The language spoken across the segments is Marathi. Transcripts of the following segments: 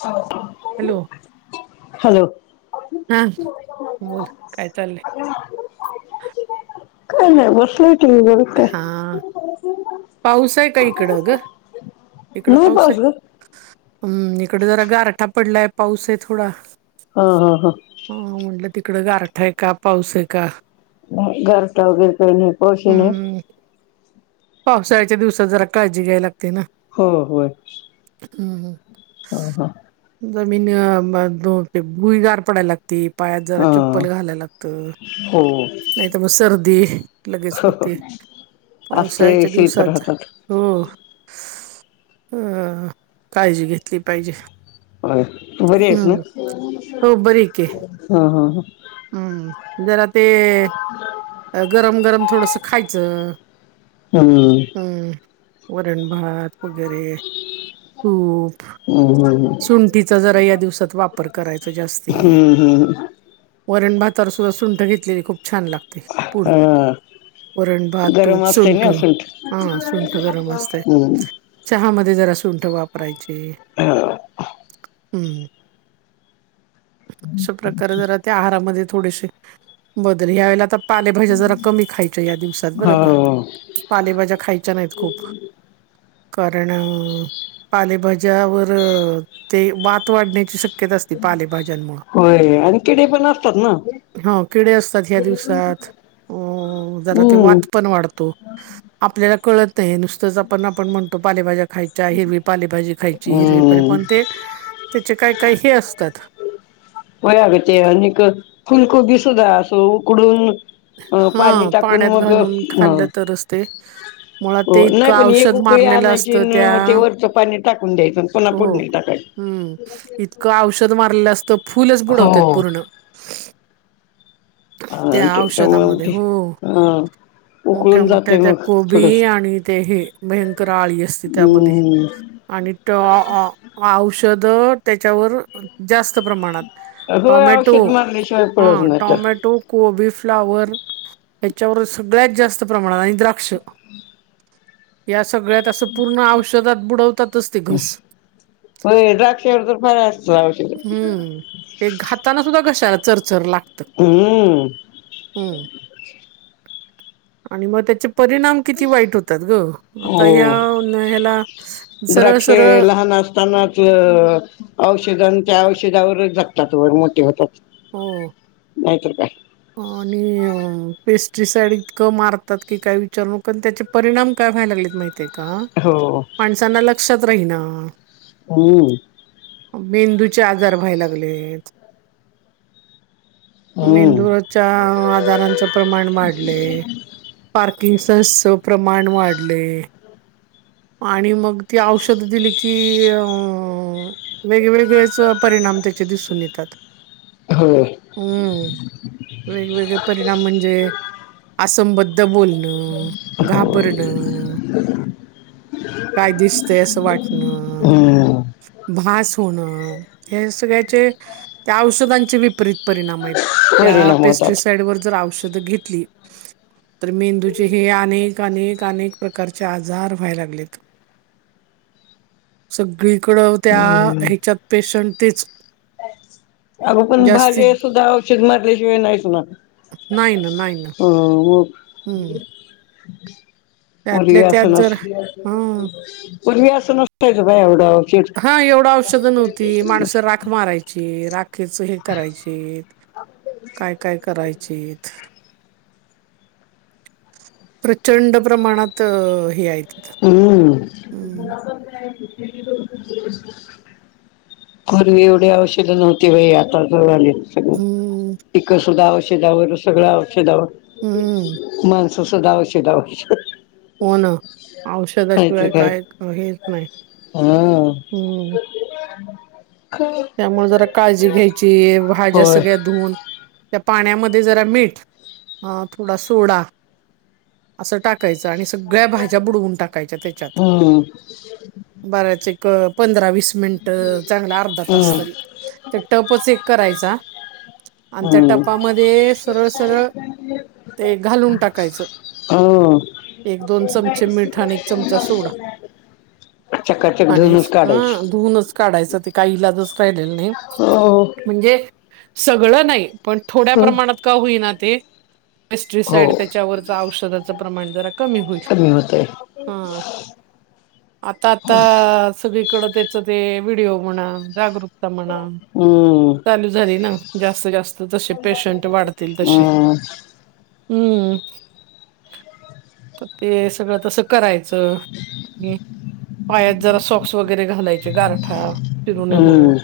चालतय. हॅलो, हा बोल. काय चाललंय? काय नाही बसलेय टीव्ही बघत. काय हां. [unintelligible] पाऊस आहे का इकडं ग? इकडं नाही पाऊसय. पाऊस ग हं. इकडे जरा गारठा पडलाय, पाऊसय थोडा. हो हो हो. हं. म्हंटलं तिकडं गारठा आहे का? पाऊस आहे का? गारठा वैगरे काही नाही. पाऊसही नाही. हम्म पावसाळ्याच्या दिवसात जरा काळजी घ्याय लागते ना. हो होय. हं हं. ह ह. जमीन म न ते भुई गार पडाय लागते. ते पायात जरा हा चप्पल घालायला लागत, हो नाहीतर मग सर्दी लगेच हो. होते. आज ते पावसाळ्याच्या शिल्प दिवसात राहतात हो. अ काळजी घेतली पाहिजे. होय. बरी आहेस ना? हम्म हं हं हं. हं. जरा ते [inaudible] अ गरम गरम थोडस खायचं. हम्म हं. वरण भात वगैरे तूप- हम्म सुंठीचा जरा या दिवसात वापर करायचा जास्ती हम्म हम्म वरण भातावर सुुद्धा सुंठ घेतलेली खूप छान लागते पुड- हा वरण भात गरम तूप असते सुंठ ना हा सुंठ गरम असते. हम्म चहामध्ये जरा सुंठ वापरायची. हा! हम्म अशा प्रकारे जरा त्या आहारामध्ये थोडीशी बदल ह्या वेळेला आता पालेभाज्या जरा कमी खायच्या या दिवसात बरं का- हो पालेभाज्या खायच्या नाहीत खूप- कारण पालेभाज्यावर- ते वात वाढण्याची शक्यता असते पालेभाज्यांमुळे होय आणि किडे पण असतात ना? हो किडे असतात ह्या दिवसात. ह हो जरा ते वात पण वाढतो. आपल्याला कळत नाही नुसतंच आपण आपण म्हणतो पालेभाज्या खायच्या हिरवी पालेभाजी खायची हिरवि हम्म पण ते त्याचे काय काही हे असतात व्हय अगं ते आणिक फुल कोबी सुद्धा असं उकडून अं हा पाणी टाकून पाण्यात मग घालून ह खाल्लं तरच ते मुळात हो ते इतकं नाही पण एक औषध उकळी मारलेलं आणायची असतं त्या अन् ते वरचं पाणी टाकून द्यायचं पुन्हा हो फुडणी टाकायची हम्म इतकं औषध मारलेल असतं फुलच बुडवतेत हो. पूर्ण अ त्या त्याच्यामुळे मग औषधामध्ये ते हो अ मोठ्या उकळून मोठ्या जातय त्या मग थोडस कोबी आणि ते हे भयंकर आळी असते त्यामध्ये हम्म. आणि त औषधं त्याच्यावर जास्त प्रमाणात होय टॉमॅटो औषध मारल्याशिवाय पळत हा नाही तर टॉमॅ टो कोबी फ्लावर ह्याच्यावर सगळ्यात जास्त प्रमाणात द्राक्ष या सगळ्यात अस पूर्ण औषधात बुडवतातच ते घस होय द्राक्षावर तर फार असतं औषधं हम्म ते घाताना सुद्धा कशाला चरचर लागतं हम् हम्म आणि मग त्याचे परिणाम किती वाईट होतात ग आता ह्या हो. उन्हाळ्याला सरळ सरळ तणाचं औषध त्या औषधावरच जगतात वर मोठे होतात. हो! नाहीतर काय आणि पेस्ट्रीसाइड इतकं मारतात की काय विचार नको अन् त्याचे परिणाम काय व्हायला लागलेत माहिती आहे का हो माणसांना लक्षात राहीना हो मेंदूचे आजार व्हाय लागलेत हम्म मेंदूच्या आजारांचं प्रमाण वाढले पार्किंगचे प्रमाण वाढले आणि मग ती औषधं दिली की अ वेगवेगळेच परिणाम त्याचे दिसून येतात हो हम्म वेगवेगळे परिणाम म्हणजे आसमबद्ध बोल न हो घाबरण काय दिसतंय असं वाटण. हम्म भास होणं हे सगळ्याचे त्या औषधांचे विपरीत परिणामाइत त्या परिणाम होतात पेस्टिसाईड वर जर औषध घेतली. तर मेंदूचे हे अनेक अनेक अनेक प्रकारचे आजार व्हाय लागलेत. सगळीकडं त्या हम्म हेच्यात पेशंट तेच अगं पण जास्तीत [unintelligible] सुद्धा औषध मारल्याशिवाय नाइ सुणार नाइ ना नाइ ना. अं व. हम्म पूर्वी त्यातल्या असं त्यात नस जर हा पूर्वी असं नसतय बाई एवढं औषध हा एवढं औषधं नव्हती माणसं राख मारायची राखेच हे करायचीत. काय काय करायचित. प्रचंड प्रमाणात हे हायत. हं. पूर्वी एवढी औषध नव्हती बाई आता [unintelligible] हम्म पीक सुद्धा औषधावर सगळं हं, औषधावर म सो सगळं औषधावरच हो ना औषधाशिवाय काय हेच नाही हा हम्म. त्यामुळे जरा काळजी घ्यायची भाज्या होय सगळ्या धुन त्या पाण्यामध्ये जरा मीठ, अं थोडा सोडा असं टाक कायच आणि सगळ्या भाज्या बुडवून टाकायच्या तेच्यात. हम्म बराच एक पंधरा वीस मिनिट चांगला अर्धा हम्म तास तरी. ते टपच एक करायचा आणि त्या हम्म टपामध्ये सरळ सरळ [inaudible] ते घालून टाकायचं. हम्म एक दोन चमचे मीठ आणि एक चमचा सोडा. चकाचक आणि धुनच काढायची हा धुऊूनच काढायचं ते काही इलाजच राहिलेला नाइ. हो. जे सगळं नाइ पण थोड्या हो प्रमाणात का होईना ते हो पेस्टिसाईड तेच्यावरच औषधाच प्रमाण जरा कमी होईल. कमी हा [inaudible] आता आता सगळीकडं तेच ते व्हिडिओ म्हणा जागरूक तमणा. हं. चालू झाली ना जास्त जास्त जसे पेशंट वाढतील तसे. हम्म हम्म त ते सगळं तसं करायचं घे. पायात जरा सॉक्स वगरे घालायचे गारठा चिरुणेम हम्म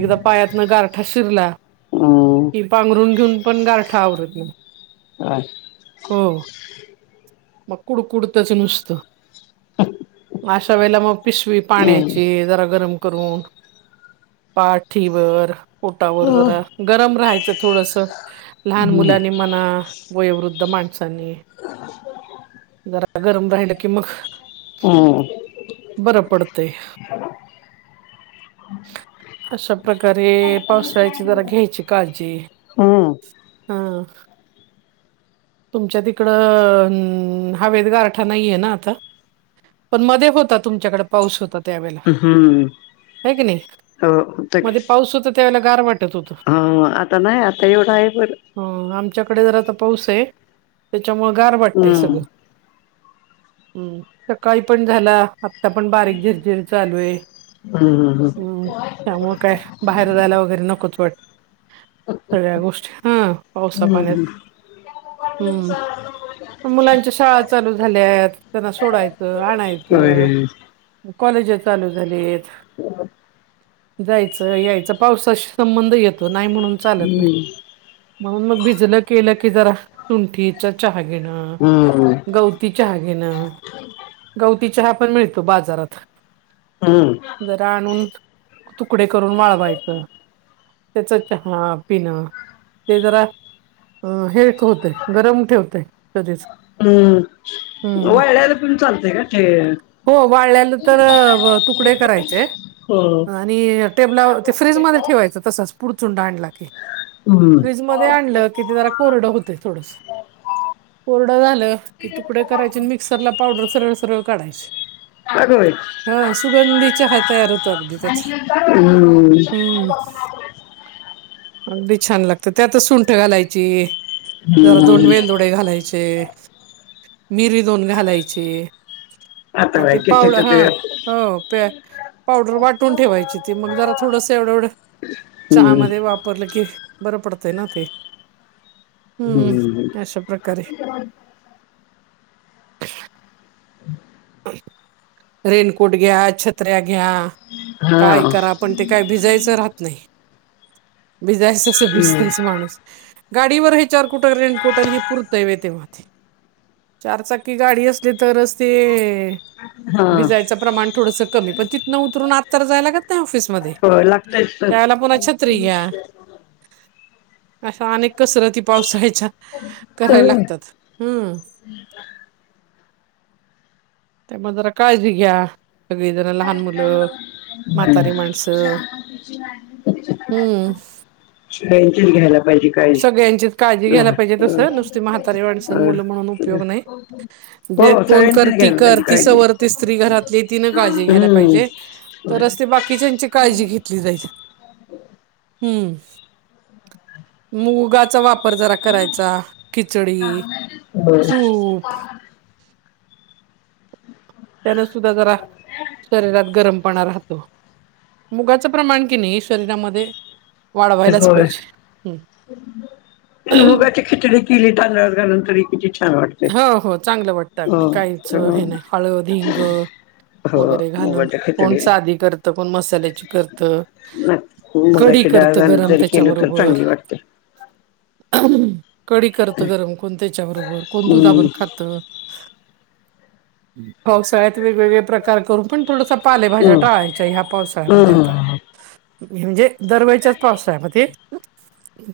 एकदा पायातनं गारठा शिरला हम्म की पांघरून घेऊन पण गारठा आवरत नाइ. [inaudible] हो म कुडकुड तच नुसतं. एक अशा वेळेला म पिसवी पाण्याची जरा गरम करून. पाठीवर. पोटावर हो जरा गरम राहायचं थोडसं लहान हम्म मुलांनी म्हणा. वयोवृद्ध माणसांनी [inaudible] जरा गरम राहिलं की मक ह बरं पडतय. अशा प्रकारे पावसाळा्याची जरा घ्यायची काळजी हम्म हा. तुमच्या तिकडं हा वदगारठा नाहीये ना आता? पण मध्ये होता तुमच्याकडे पाऊस होता त्यावेेळेला हम्म होय की नाही. हो होतं की मध्ये पाऊस होता त्यावेळेला गार वाटत होत. हा आता नाही आता एवढं आहे बरं ह आमच्याकडे जरा आता पाऊस आहे. त्याच्यामुळे गार वाटतय हम्म सगळं हम् सकाळी पण झाला ता पण बारीक झिरझिर चालू आहे. हम हम ह हम्म त्यामुळे काय बाहेर जायला वगैरे नकोच वाट सगळ्या गोष्टी हा पावसा हम्म पाण य हम्म [unintelligible] मुलांच्या शाळा चालू झाल्या आहेत त्यांना सोडायचं होय आणायचं. कॉलेज चालू झाली आहेत. हम् जायचं यायचं पावसाशी संबंध येतो नाही म्हणून चालत नाही. हम्म म्हणून मग भिजलं केलं की जरा तुंठीचा चहा घेण हम्म ग चहा गेनं. गवती चहा पण मिळतो बाजारात. हम्म जरा आणून तुकडे करून वाळवायचं. त्याच चहा पिणं ते जरा अ हे एक होते गरम ठेवते कधीच हम्म हम्म वायड्याला पण चालतय का खेळ हो वाळल्यालं तर तुकडे करायचे. हो आणि टेबला ते फ्रीजमध्येध्ये ठेवायचं तसच पुडचूनडांडला की हम्म फ्रीज मध्ये आणलं कि ते जरा कोरडं होते थोडस. कोरडं झालं की तुकडे करायचे मिक्सरला पावडर सरळ सरळ काढायचे. का ग बाई हा सुगंधीचा हातायार होतो अगदी त्याचा, हम्म हम्म अगदी छान लागत त्या आता सुंठ घालायची, जरा दोन हम्म वेल दोन घालायचे, मिरी दोन घालायचे. आता आणि बाई ते किती पावड हा किती हो प पावडर वाटून ठेवायची ती मग जरा थोडस एवढं एवढं हम्म चहामध्ये वापरलं की बरं पडतंय ना ते हम्म अशा प्रकारे हो रेनकोट घ्या, छत्र्या घ्या, हा काय करा पण ते काही भिजायचं राहत नाही भिजायचस हम्म भिजतायच माणूस गाडीवर हे चार कुट रेन कुटर हे पुरतव तेवी चार चाकी गाडी अस ते तर अस हा भिजयचं प्रमाण थोडंसं कमी पण तिथनं उतरून आज तर जायला लागत नाही ऑफिसमध्ये. हो लागतयच तर त्यावेळेला पुन्हा छत्री घ्या. अशा अनेक कसरती पावसाळ्याच्या करायला लागतात हम्म हम् त्या म जरा काळजी घ्या. सगळी जण लहान मुलं म्हातारी हम माणसं हम्म [unintelligible] बेंचीस घ्यायला सगळ्यांचीच काळजी घ्यायला पाहिजे तसं लहान नुसती म्हातारे अणसन मुलं म्हणून उपयोग नाही. जे हो कोण कर सगळ्यांचीच ती घ्यायला कर पाहिजे ती स काळजी व ते स्त्री घरातली तिन काळजी घ्यायला हम्म पाहिजे होय तरच ते बाकीच्याची काळजी घेत कि जाय हम्म मुगाचा वापर जरा करायचा खिचडी होय सूप त्यान सुद्धा जरा शरीरात गरमपणा राहतो मुगाचं प्रमाण कि नाही शरीरामध्ये वाढवायलाच होय पाहिजे ह आणि मुगाची खिचडी किली तांदळल्या नंतर किती छान वाट हो हो चांगलं वाटतं अगदी काहीच हे नाही हळद हिंग हो वगैरे घालून मुगाच्या कोण खिचडी साध करत कोण मसाल्याची करत मगाच्या डाळगान जरी केलं तर चांगली वाटते कडी करत गरम कोण त्याच्या बरोबर कोण हम्म दुधावरर ख वसात वेगग प्रकार कर पण ड पालेभाज्या टाळायच्या ह्या पावसाळ्यामध्ये आता हम्म म्हणजे दरवेळचाच पावस आहे मग ते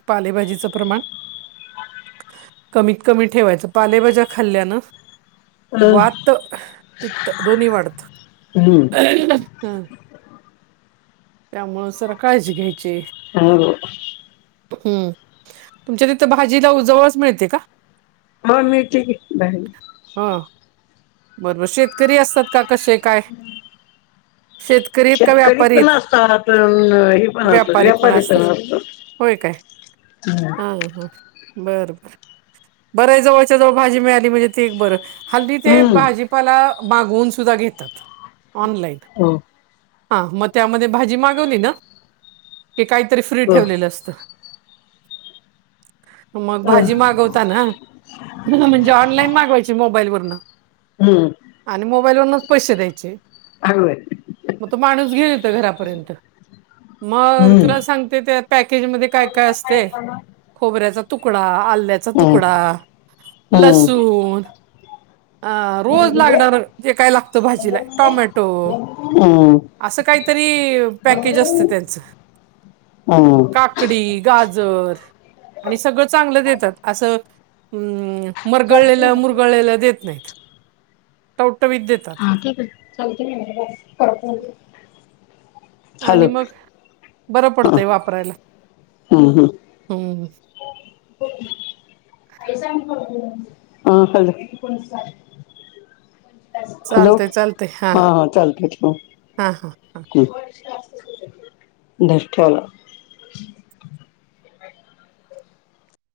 पालेभाजीच प्रमाण कमीत कमी ठेवायचं पालेबाजा खाल्ल्यानं हम्म वात पित्त दोन्ही वाढत हम्म ह त्यामु सर काळजी घ्यायची हो हम्म तुमच्या तिथं भाजीला उजवळच मिळते का हो मी ठीक आहे बहि ह बरोबर शेतकरी असतात का कसे काय शेत शेतकरीत पण असतात हे पण असत व्यापारी पण असत होय काय हा हा बर बर बर आहे जवळच्या जवळ भाजी मिळाली म्हणजे ते एक बरं हल्ली ते हम्म. हम्म भाजी आपला मागवून सुद्धा घेतात ऑनलाईन हो हा मग त्यामध्ये भाजी मागवली ना की काहीतरी फ्री हो ठेवलेलं असतं [unintelligible] मग हं, भाजी मागवताना म्हणजे ऑनलाईन माग वायची मोबाईलवर हम्म आणि मोबाईल वूनच पैसे द्यायचे हलवेय मग तो माणूस घेऊ येत घरापर्यंत मग हम्म तुला सांगते त्या पॅकेजमध्येध्ये काय काय असते खोबऱ्याचा तुकडा आल्याचा हम्म तुकडा हम्म लसूण अ रोज लागणार जे काय लागतं भाजीला टोमॅटो हम असं काहीतरी पॅकेज असतं त्यांचं हम्म काकडी गाजर आणि सगळं चांगलं देतात असं मरळले गळला देत नाही टवटवीत देतात हा ठीक आहे चालते प आणि मग बरं पडतंय वापरायला हा हा हम् हो काही सांग कर हा खल हॅलो चालतंय चालतंय हा हा चालत हा हा दष्ट्याला